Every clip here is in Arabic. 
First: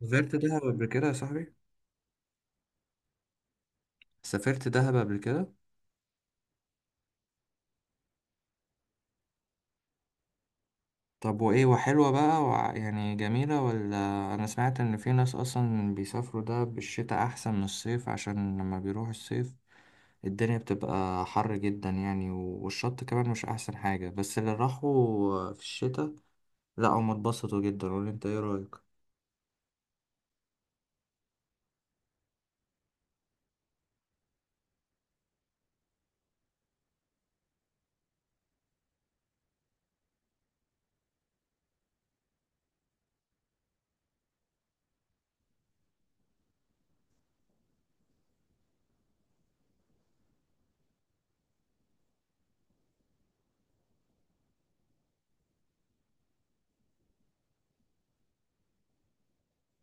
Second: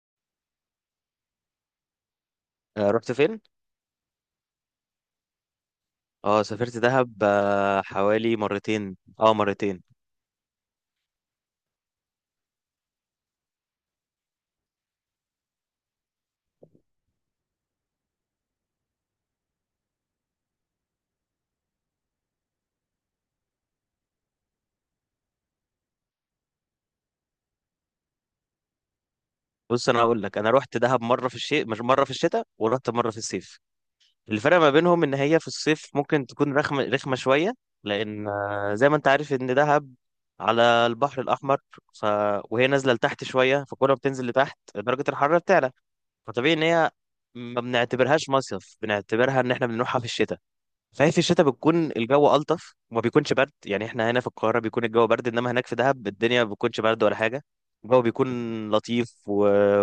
سافرت دهب قبل كده يا صاحبي. رحت فين؟ سافرت دهب قبل كده. اه، سافرت دهب، حوالي مرتين، مرتين. طب وايه، وحلوة بقى يعني، جميلة ولا؟ انا سمعت ان في ناس اصلا بيسافروا دهب بالشتاء احسن من الصيف، عشان لما بيروحوا الصيف الدنيا بتبقى حر جدا يعني، والشط كمان مش احسن حاجة، بس اللي راحوا في الشتاء، لا هم اتبسطوا جدا، ولا انت ايه رأيك؟ بص انا هقول لك، انا رحت دهب مره في الشتاء، مش مره في الشتاء ورحت مره في الصيف. الفرق ما بينهم ان هي في الصيف ممكن تكون رخمه رخمه شويه، لان زي ما انت عارف ان دهب على البحر الاحمر. ف... وهي نازله لتحت شويه، فكل ما بتنزل لتحت درجه الحراره بتعلى. فطبيعي ان هي ما بنعتبرهاش مصيف، بنعتبرها ان احنا بنروحها في الشتاء. صحيح في الشتاء بتكون الجو ألطف وما بيكونش برد، يعني احنا هنا في القاهرة بيكون الجو برد، انما هناك في دهب الدنيا ما بتكونش برد ولا حاجة. الجو بيكون لطيف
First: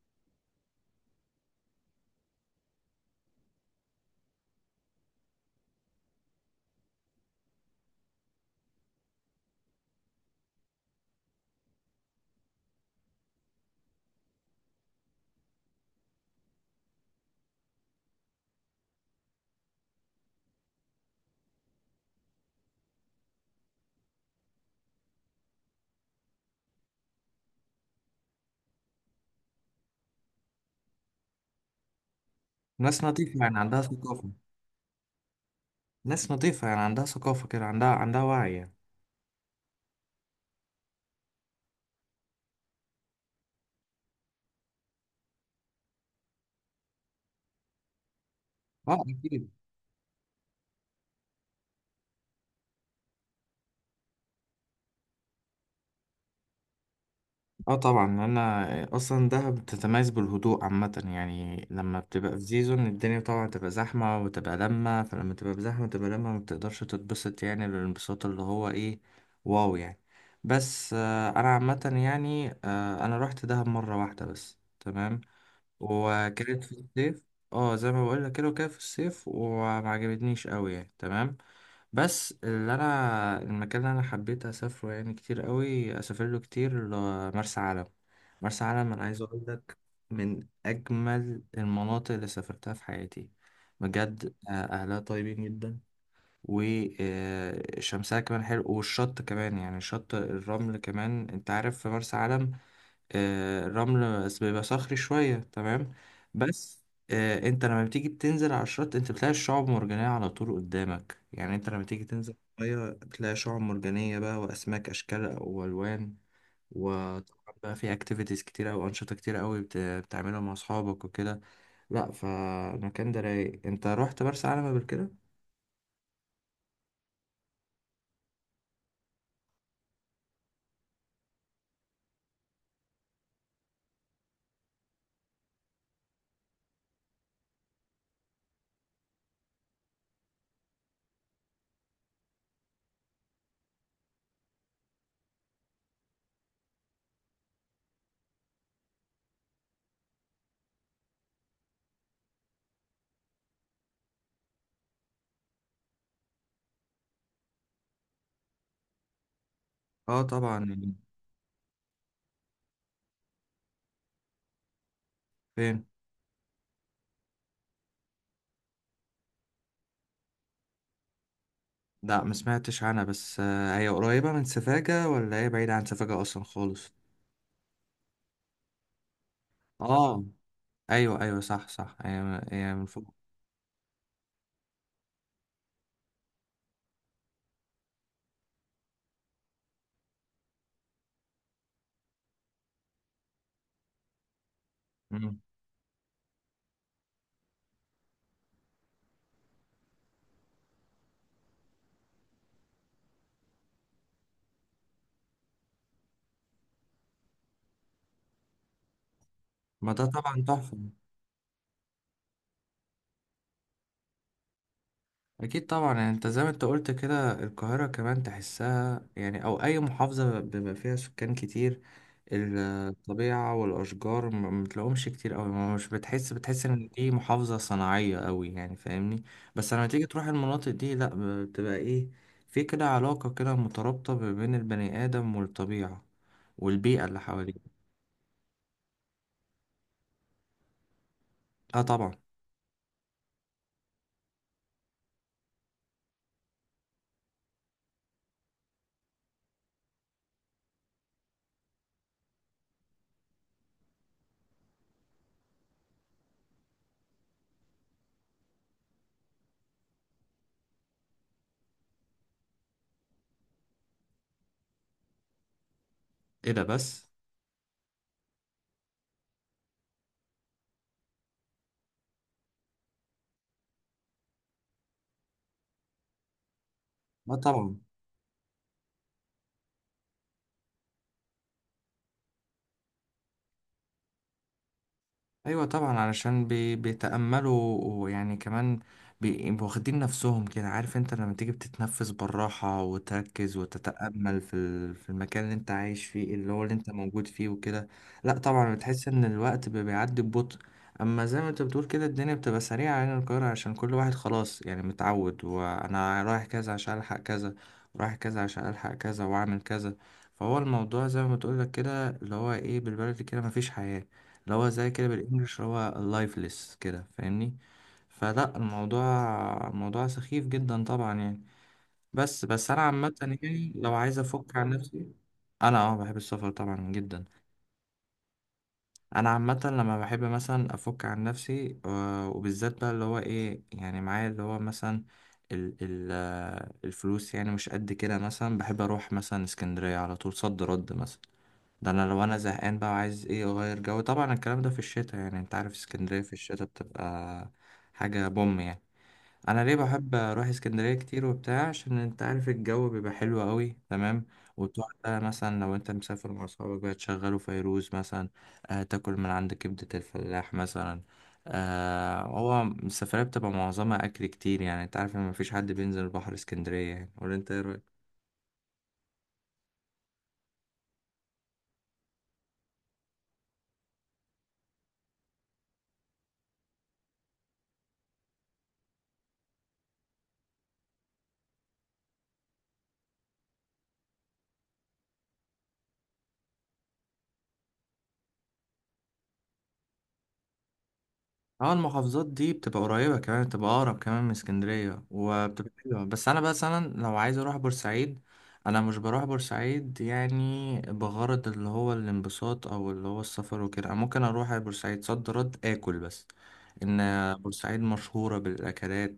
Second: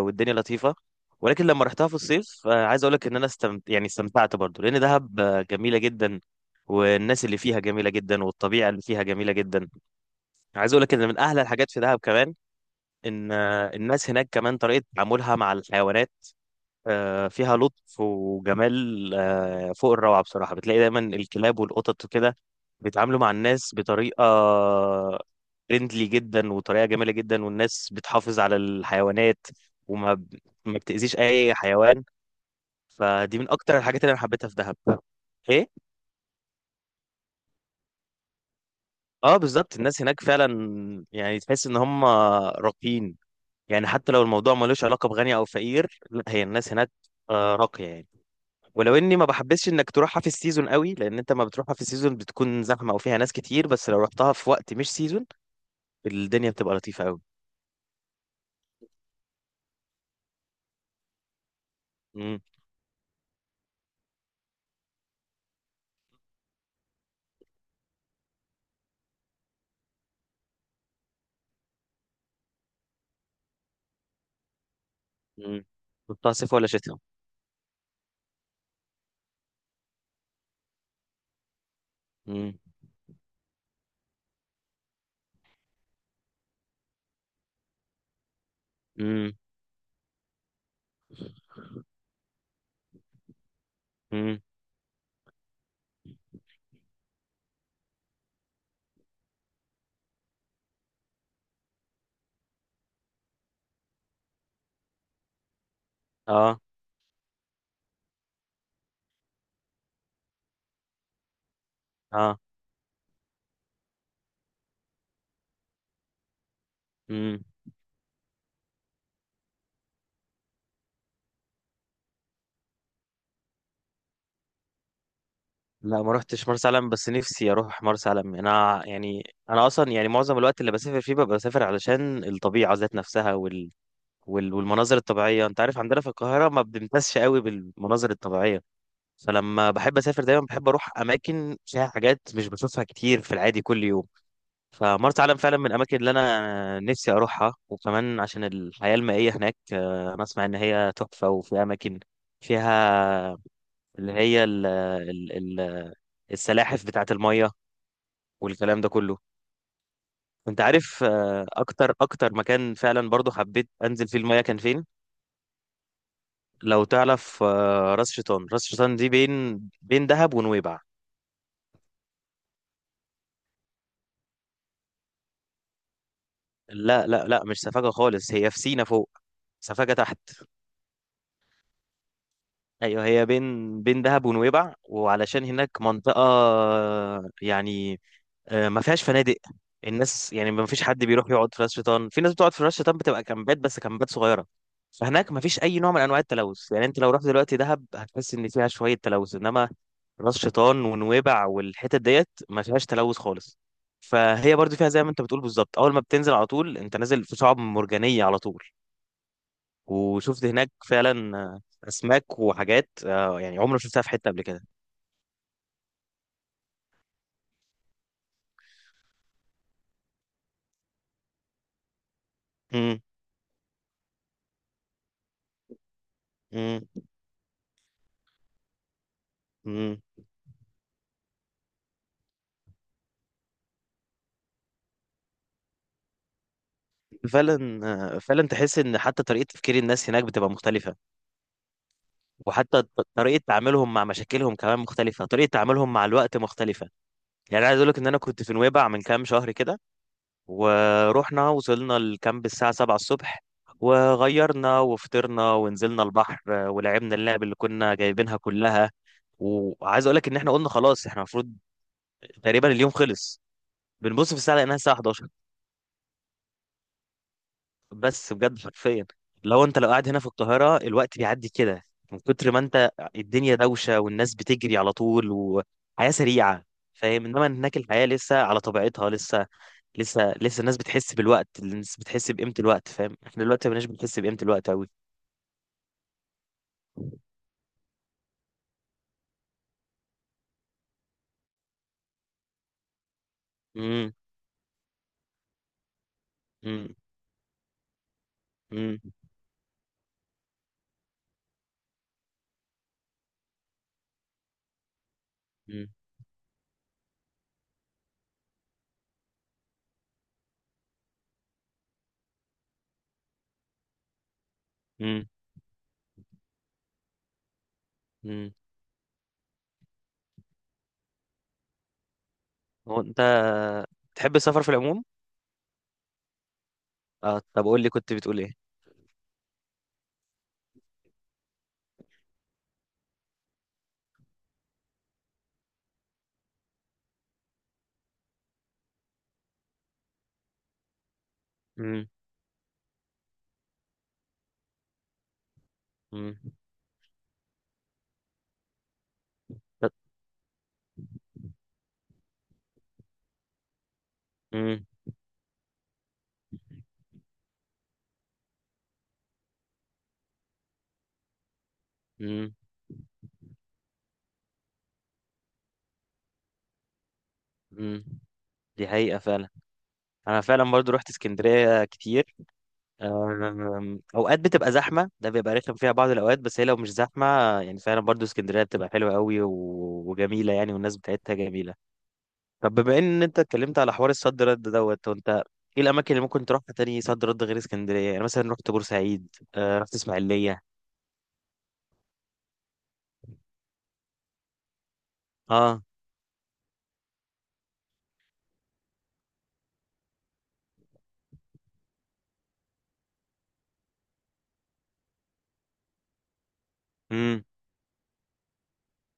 والدنيا لطيفة. ولكن لما رحتها في الصيف، عايز اقول لك ان انا استمتعت برضو، لان دهب جميلة جدا. والناس اللي فيها جميلة جدا والطبيعة اللي فيها جميلة جدا. عايز اقول لك ان من احلى الحاجات في دهب كمان، ان الناس هناك كمان طريقة تعاملها مع الحيوانات فيها لطف وجمال، فوق الروعة بصراحة. بتلاقي دايما الكلاب والقطط وكده بيتعاملوا مع الناس بطريقة فريندلي جدا، وطريقة جميلة جدا، والناس بتحافظ على الحيوانات، وما ب- ما بتأذيش أي حيوان. ناس نظيفة فدي من يعني أكتر عندها الحاجات اللي أنا ثقافة. حبيتها في دهب. إيه؟ ناس نظيفة يعني عندها ثقافة كده، عندها وعي يعني. أه بالظبط، الناس هناك فعلا يعني تحس إن هم راقيين. يعني حتى لو الموضوع ملوش علاقة بغني أو فقير، لا، هي الناس هناك راقية يعني. ولو اه اني ما اكيد. بحبسش انك تروحها في السيزون قوي، لان انت ما بتروحها في السيزون بتكون زحمه او فيها ناس كتير، بس لو رحتها في وقت مش سيزون الدنيا بتبقى لطيفه قوي. اه طبعا، انا اصلا دهب بتتميز بالهدوء عامه يعني، لما بتبقى في امم. سيزون الدنيا طبعا تبقى زحمه وتبقى لمه، فلما تبقى بزحمه تبقى لمه ما بتقدرش تتبسط، يعني الانبساط اللي هو ايه. واو يعني. بس انا عامه يعني، انا رحت دهب مره واحده بس، تمام. امم. رحتها صيف وكانت ولا في شتاء؟ الصيف. اه زي ما بقول لك كده، وكانت في الصيف وما عجبتنيش قوي يعني، تمام. بس امم. اللي انا، المكان اللي انا حبيت اسافره يعني كتير قوي، اسافر له كتير، مرسى علم. مرسى علم، انا عايز امم. اقول لك، من اجمل المناطق اللي سافرتها في حياتي. بجد، امم. اهلها طيبين جدا. وشمسها كمان حلو، والشط كمان يعني، شط الرمل كمان، انت عارف في مرسى علم الرمل بس بيبقى صخري شوية، تمام. اه. بس، انت لما بتيجي بتنزل على الشط انت بتلاقي الشعب مرجانية على طول قدامك، يعني انت لما تيجي تنزل اه. المية بتلاقي شعب مرجانية بقى، وأسماك أشكال وألوان. امم. وطبعا بقى في اكتيفيتيز كتير أو أنشطة كتير أوي بتعملها مع أصحابك وكده. لأ، فالمكان ده رايق. انت رحت مرسى علم قبل كده؟ لا، ما رحتش مرسى علم، بس نفسي اروح مرسى علم. انا يعني انا اصلا يعني معظم الوقت اللي بسافر فيه ببقى بسافر علشان الطبيعه ذات نفسها، والمناظر الطبيعيه. انت عارف عندنا في القاهره ما بنمتازش قوي بالمناظر الطبيعيه، فلما بحب اسافر دايما بحب اروح اماكن فيها حاجات مش بشوفها كتير في العادي كل يوم. فمرسى علم فعلا من الاماكن اللي انا نفسي اروحها، وكمان عشان الحياه المائيه هناك، انا اسمع ان هي تحفه، وفي اماكن فيها اللي هي ال ال ال السلاحف بتاعه الميه والكلام ده كله. اه انت طبعا. عارف اكتر اكتر مكان فعلا برضو حبيت انزل فيه الميه كان فين؟ فين؟ لو تعرف، راس شيطان. راس شيطان دي بين بين دهب ونويبع. لأ ما سمعتش عنها، بس هي قريبة من سفاجة ولا هي بعيدة عن سفاجة أصلا خالص؟ لا لا لا، مش سفاجة خالص، هي في سينا فوق، سفاجة تحت. اه. ايوه ايوه، صح صح، هي من ايوه فوق. هي بين بين دهب ونويبع. وعلشان هناك منطقة يعني ما فيهاش فنادق، الناس يعني ما فيش حد بيروح يقعد في راس شيطان. في ناس بتقعد في راس شيطان بتبقى كامبات، بس كامبات صغيرة. فهناك مم. ما فيش اي نوع من انواع التلوث. يعني انت لو رحت دلوقتي دهب هتحس ان فيها شوية تلوث، انما راس شيطان ونويبع والحتت ديت ما فيهاش تلوث خالص. فهي برضو فيها زي ما انت بتقول بالظبط، اول ما بتنزل على طول انت نازل في شعاب مرجانية على طول. ما ده طبعا وشفت هناك تحفه. فعلا اسماك وحاجات يعني عمري ما شفتها في حته قبل كده. اكيد طبعا، يعني انت زي ما انت قلت كده، القاهره كمان تحسها يعني، او اي محافظه بيبقى فيها سكان كتير، امم. الطبيعه والاشجار ما بتلاقوهمش كتير قوي، ما مش بتحس امم. ان دي محافظه صناعيه قوي يعني، فاهمني؟ بس لما امم. تيجي تروح المناطق دي، لا، بتبقى ايه، في كده علاقه كده مترابطه ما بين البني ادم والطبيعه والبيئه اللي حواليه. فعلا، فعلا تحس ان حتى طريقه تفكير الناس هناك بتبقى مختلفه. اه طبعا. وحتى طريقه تعاملهم مع مشاكلهم كمان مختلفه، طريقه تعاملهم مع الوقت مختلفه. يعني عايز اقول لك ان انا كنت في نويبع من كام شهر كده، ورحنا وصلنا الكامب الساعه 7 الصبح، وغيرنا وفطرنا ونزلنا البحر، ولعبنا اللعب اللي كنا جايبينها كلها. وعايز اقول لك ان احنا قلنا خلاص احنا المفروض تقريبا اليوم خلص، بنبص في الساعه لقيناها الساعه 11. ايه ده بس. بس بجد حرفيا، لو انت لو قاعد هنا في القاهره الوقت بيعدي كده، من كتر ما انت الدنيا دوشه والناس بتجري على طول وحياه سريعه، فاهم؟ اه انما هناك طبعا. الحياه لسه على طبيعتها. لسه، لسه لسه الناس بتحس بالوقت، الناس بتحس بقيمه الوقت، فاهم؟ احنا دلوقتي ما بناش بنحس بقيمه الوقت قوي. ايوه طبعا، علشان بيتأملوا، ويعني كمان بيبقوا واخدين نفسهم كده، عارف، انت لما تيجي بتتنفس بالراحة وتركز امم. وتتأمل في المكان اللي انت عايش فيه، اللي هو اللي انت امم. موجود فيه وكده. لا طبعا، امم. بتحس ان الوقت بيعدي ببطء، اما زي ما انت بتقول كده، الدنيا بتبقى سريعة هنا القاهرة، عشان كل واحد خلاص يعني متعود، وانا رايح كذا عشان الحق كذا، ورايح كذا عشان الحق كذا واعمل كذا. فهو الموضوع زي ما بتقول لك كده، اللي هو ايه، بالبلدي كده مفيش حياة، اللي هو زي كده امم. بالانجلش، اللي هو لايفلس كده، فاهمني؟ امم. فلا، الموضوع، الموضوع سخيف جدا طبعا يعني. بس انا هو عامه انت يعني، لو عايز تحب افك السفر عن في العموم؟ نفسي. انا اه بحب السفر طبعا جدا. اه طب قول لي كنت بتقول ايه؟ انا عامه لما بحب مثلا افك عن نفسي، وبالذات بقى اللي هو ايه يعني، معايا اللي هو مثلا ال ال الفلوس يعني مش قد كده، مثلا بحب اروح مثلا اسكندريه على طول صد رد مثلا. ده انا امم. لو انا زهقان بقى، وعايز ايه اغير جو، طبعا الكلام ده في الشتاء، يعني انت عارف اسكندرية في الشتاء بتبقى حاجة بوم يعني. انا ليه بحب اروح اسكندرية كتير وبتاع، عشان انت عارف الجو بيبقى حلو قوي، تمام، امم. وتقعد بقى مثلا لو انت مسافر مع صحابك بقى تشغلوا فيروز مثلا، تاكل من عند كبدة الفلاح مثلا. هو السفرية بتبقى معظمها اكل كتير يعني، انت عارف ان مفيش حد بينزل البحر اسكندرية يعني، ولا انت ايه؟ مم. دي حقيقة فعلا. أنا فعلا برضو رحت اسكندرية كتير. أوقات بتبقى زحمة، ده بيبقى رخم فيها بعض الأوقات، بس هي لو مش زحمة يعني فعلا برضو اسكندرية بتبقى حلوة قوي وجميلة يعني، والناس بتاعتها جميلة. طب بما إن أنت اتكلمت على حوار الصد رد دوت وأنت، إيه الأماكن اللي ممكن تروحها تاني صد رد غير اسكندرية؟ يعني مثلا رحت بورسعيد، رحت إسماعيلية. اه، المحافظات دي بتبقى قريبة كمان، بتبقى أقرب كمان من اسكندرية وبتبقى أه. حلوة، بس أنا مثلا لو عايز أروح بورسعيد، أنا مش بروح بورسعيد يعني بغرض اللي هو الانبساط أو اللي هو السفر وكده، أنا ممكن أروح على بورسعيد صد رد آكل بس، إن أمم. بورسعيد مشهورة بالأكلات،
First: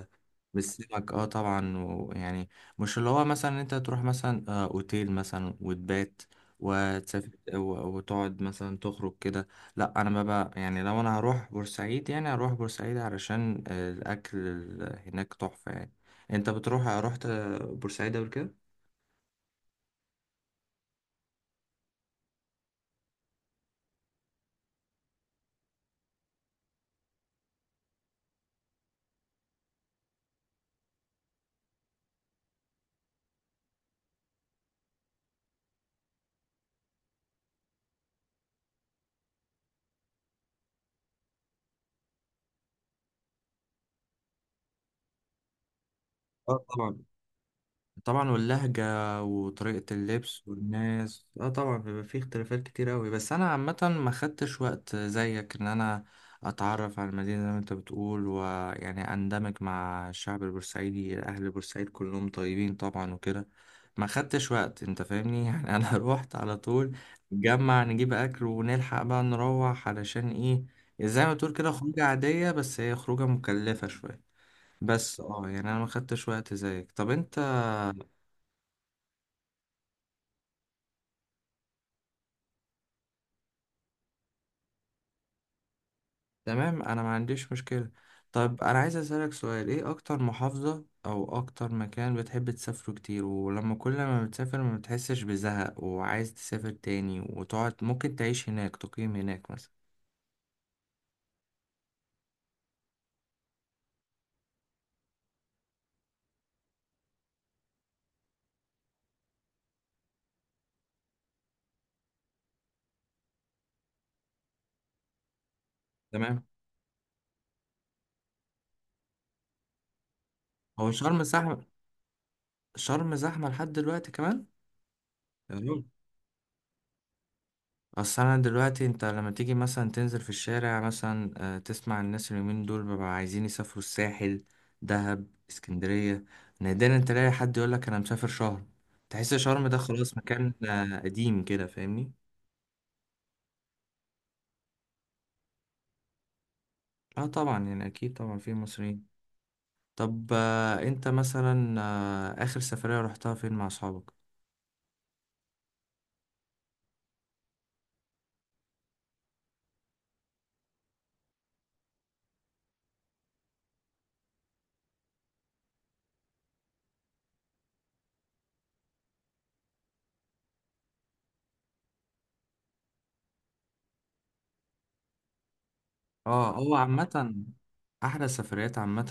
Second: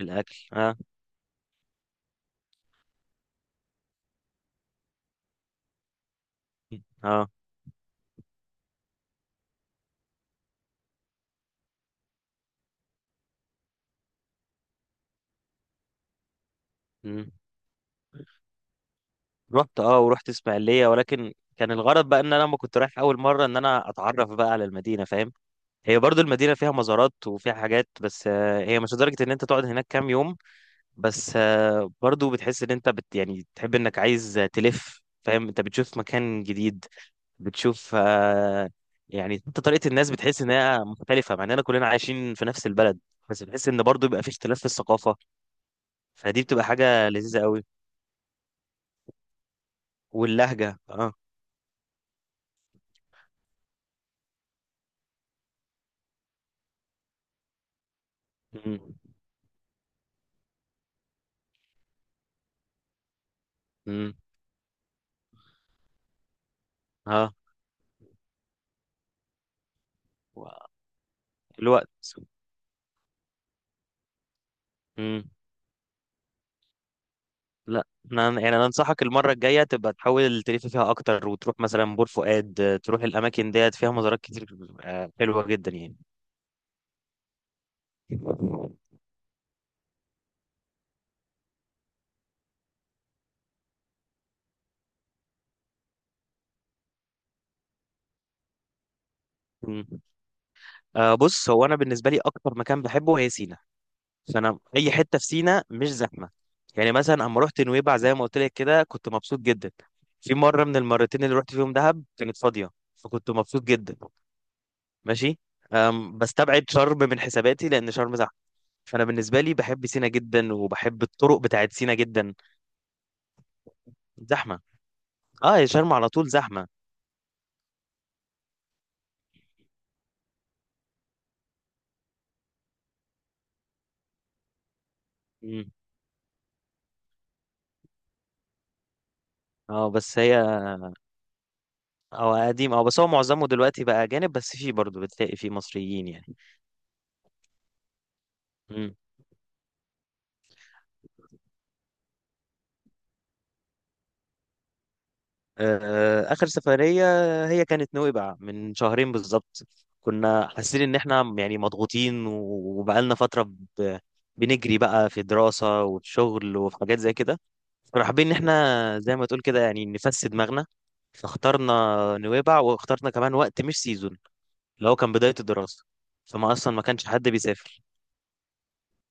الأكل أه. بالسمك، اه طبعا، ويعني، مش اللي هو مثلا انت تروح مثلا اوتيل مثلا وتبات أه. وتسافر، وتقعد مثلا تخرج كده. لا انا ما بقى يعني، لو انا هروح بورسعيد يعني هروح بورسعيد علشان الاكل هناك تحفة يعني. انت رحت مم. بورسعيد قبل كده؟ رحت اه ورحت اسماعيليه، ولكن كان الغرض بقى ان انا لما كنت رايح اول مره ان انا اتعرف بقى على المدينه، فاهم؟ هي برضو المدينه فيها مزارات وفيها حاجات، بس هي مش لدرجه ان انت تقعد هناك كام يوم. بس برضو بتحس ان انت يعني تحب انك عايز تلف، فاهم؟ انت بتشوف مكان جديد، بتشوف يعني انت طريقه الناس بتحس انها مختلفه، مع اننا كلنا عايشين في نفس البلد. بس بتحس ان برضو بيبقى في اختلاف في الثقافه. فدي بتبقى اه طبعا. حاجه لذيذه قوي. طبعا، واللهجة وطريقة اللبس واللهجه اه. والناس، اه طبعا بيبقى فيه اختلافات كتير اوي، بس انا عامة ما خدتش وقت زيك ان انا اتعرف على المدينة زي ما انت بتقول، امم. ويعني اندمج مع الشعب البورسعيدي، اهل بورسعيد كلهم طيبين طبعا وكده. ما امم. خدتش وقت، انت فاهمني، يعني انا روحت على طول، اه. نجمع نجيب اكل ونلحق بقى نروح، علشان ايه، زي ما تقول كده خروجة الوقت. عادية، بس هي خروجة مكلفة شوية. بس امم. اه يعني انا ما خدتش وقت زيك. طب انت؟ لا انا يعني انا انصحك المره الجايه تبقى تحاول تلف فيها اكتر، وتروح مثلا بور فؤاد، تروح الاماكن ديت، فيها مزارات كتير حلوه جدا يعني. تمام، انا ما عنديش مشكلة. طب انا عايز اسألك سؤال، ايه اكتر محافظة او اكتر مكان بتحب تسافره كتير، ولما كل ما بتسافر ما بتحسش بزهق وعايز تسافر تاني، وتقعد ممكن تعيش هناك، تقيم هناك مثلا؟ مم. بص، هو انا بالنسبه لي اكتر مكان بحبه هي سينا. فانا اي حته في سينا مش زحمه. يعني مثلا اما رحت نويبع زي ما قلت لك كده كنت مبسوط جدا. في مره من المرتين اللي رحت فيهم دهب كانت فاضيه، فكنت مبسوط جدا. ماشي. تمام. بستبعد شرم من حساباتي لان شرم زحمه. فانا بالنسبه لي بحب سينا جدا، هو وبحب شرم الطرق زحمة؟ بتاعت سينا جدا. شرم زحمة لحد دلوقتي كمان؟ زحمه، يا اه، يا راجل. شرم على طول زحمه. اصل انا دلوقتي، انت لما تيجي مثلا تنزل في الشارع مثلا، تسمع الناس اليومين دول بيبقوا عايزين يسافروا الساحل، دهب، مم. اسكندرية، نادرا تلاقي حد يقولك انا مسافر شرم، تحس شرم ده اه خلاص بس هي، مكان قديم كده، فاهمني؟ اه قديم، اه بس هو معظمه دلوقتي بقى اجانب، بس فيه برضه بتلاقي فيه مصريين يعني. اه طبعا، يعني اكيد طبعا في مم. مصريين. طب انت مثلا، اخر سفرية رحتها فين مع اصحابك؟ آخر سفرية هي كانت نويبع من شهرين بالظبط. كنا حاسين إن إحنا يعني مضغوطين وبقالنا فترة، ب- بنجري بقى في دراسة وفي شغل وفي حاجات زي كده. كنا حابين إن إحنا زي ما تقول كده يعني نفسي دماغنا. فاخترنا نويبع، واخترنا كمان وقت مش سيزون، اللي هو كان بداية الدراسة. فما اه، أصلا هو ما كانش حد عامة بيسافر. احلى السفريات، عامة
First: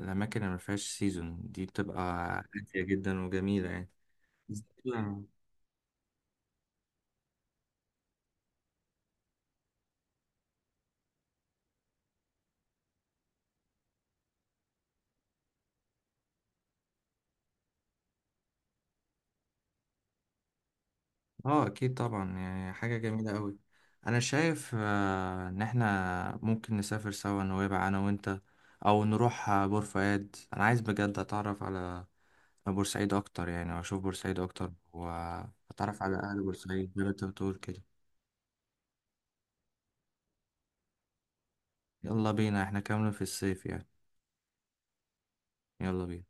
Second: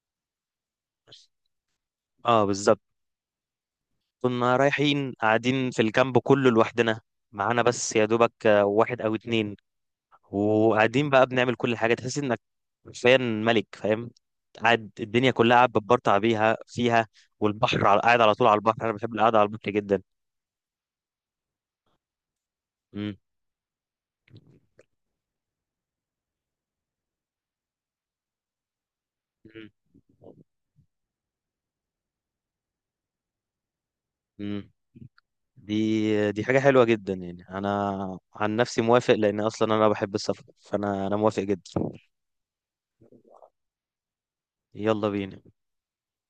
الاماكن اللي ما فيهاش سيزون دي بتبقى اه بالظبط. هادية جدا وجميلة يعني. كنا رايحين قاعدين في الكامب كله لوحدنا، معانا بس يا دوبك واحد أو اتنين. وقاعدين بقى بنعمل كل حاجه، تحس انك حرفيا ملك، فاهم؟ قاعد الدنيا كلها قاعد بتبرطع بيها فيها. والبحر قاعد على طول على البحر، انا بحب القعده على البحر جدا. اه اكيد طبعا، يعني حاجة مم. جميلة قوي. انا شايف ان احنا ممكن نسافر سوا نويبع انا وانت، او نروح مم. بور فؤاد، انا عايز بجد اتعرف على بورسعيد اكتر يعني، واشوف بورسعيد مم. اكتر دي واتعرف على اهل دي حاجه حلوه بورسعيد زي ما جدا انت يعني، بتقول كده. انا عن نفسي موافق لان اصلا انا بحب السفر، فانا موافق جدا. يلا بينا، احنا كاملين في الصيف يعني. يلا بينا. يلا بينا.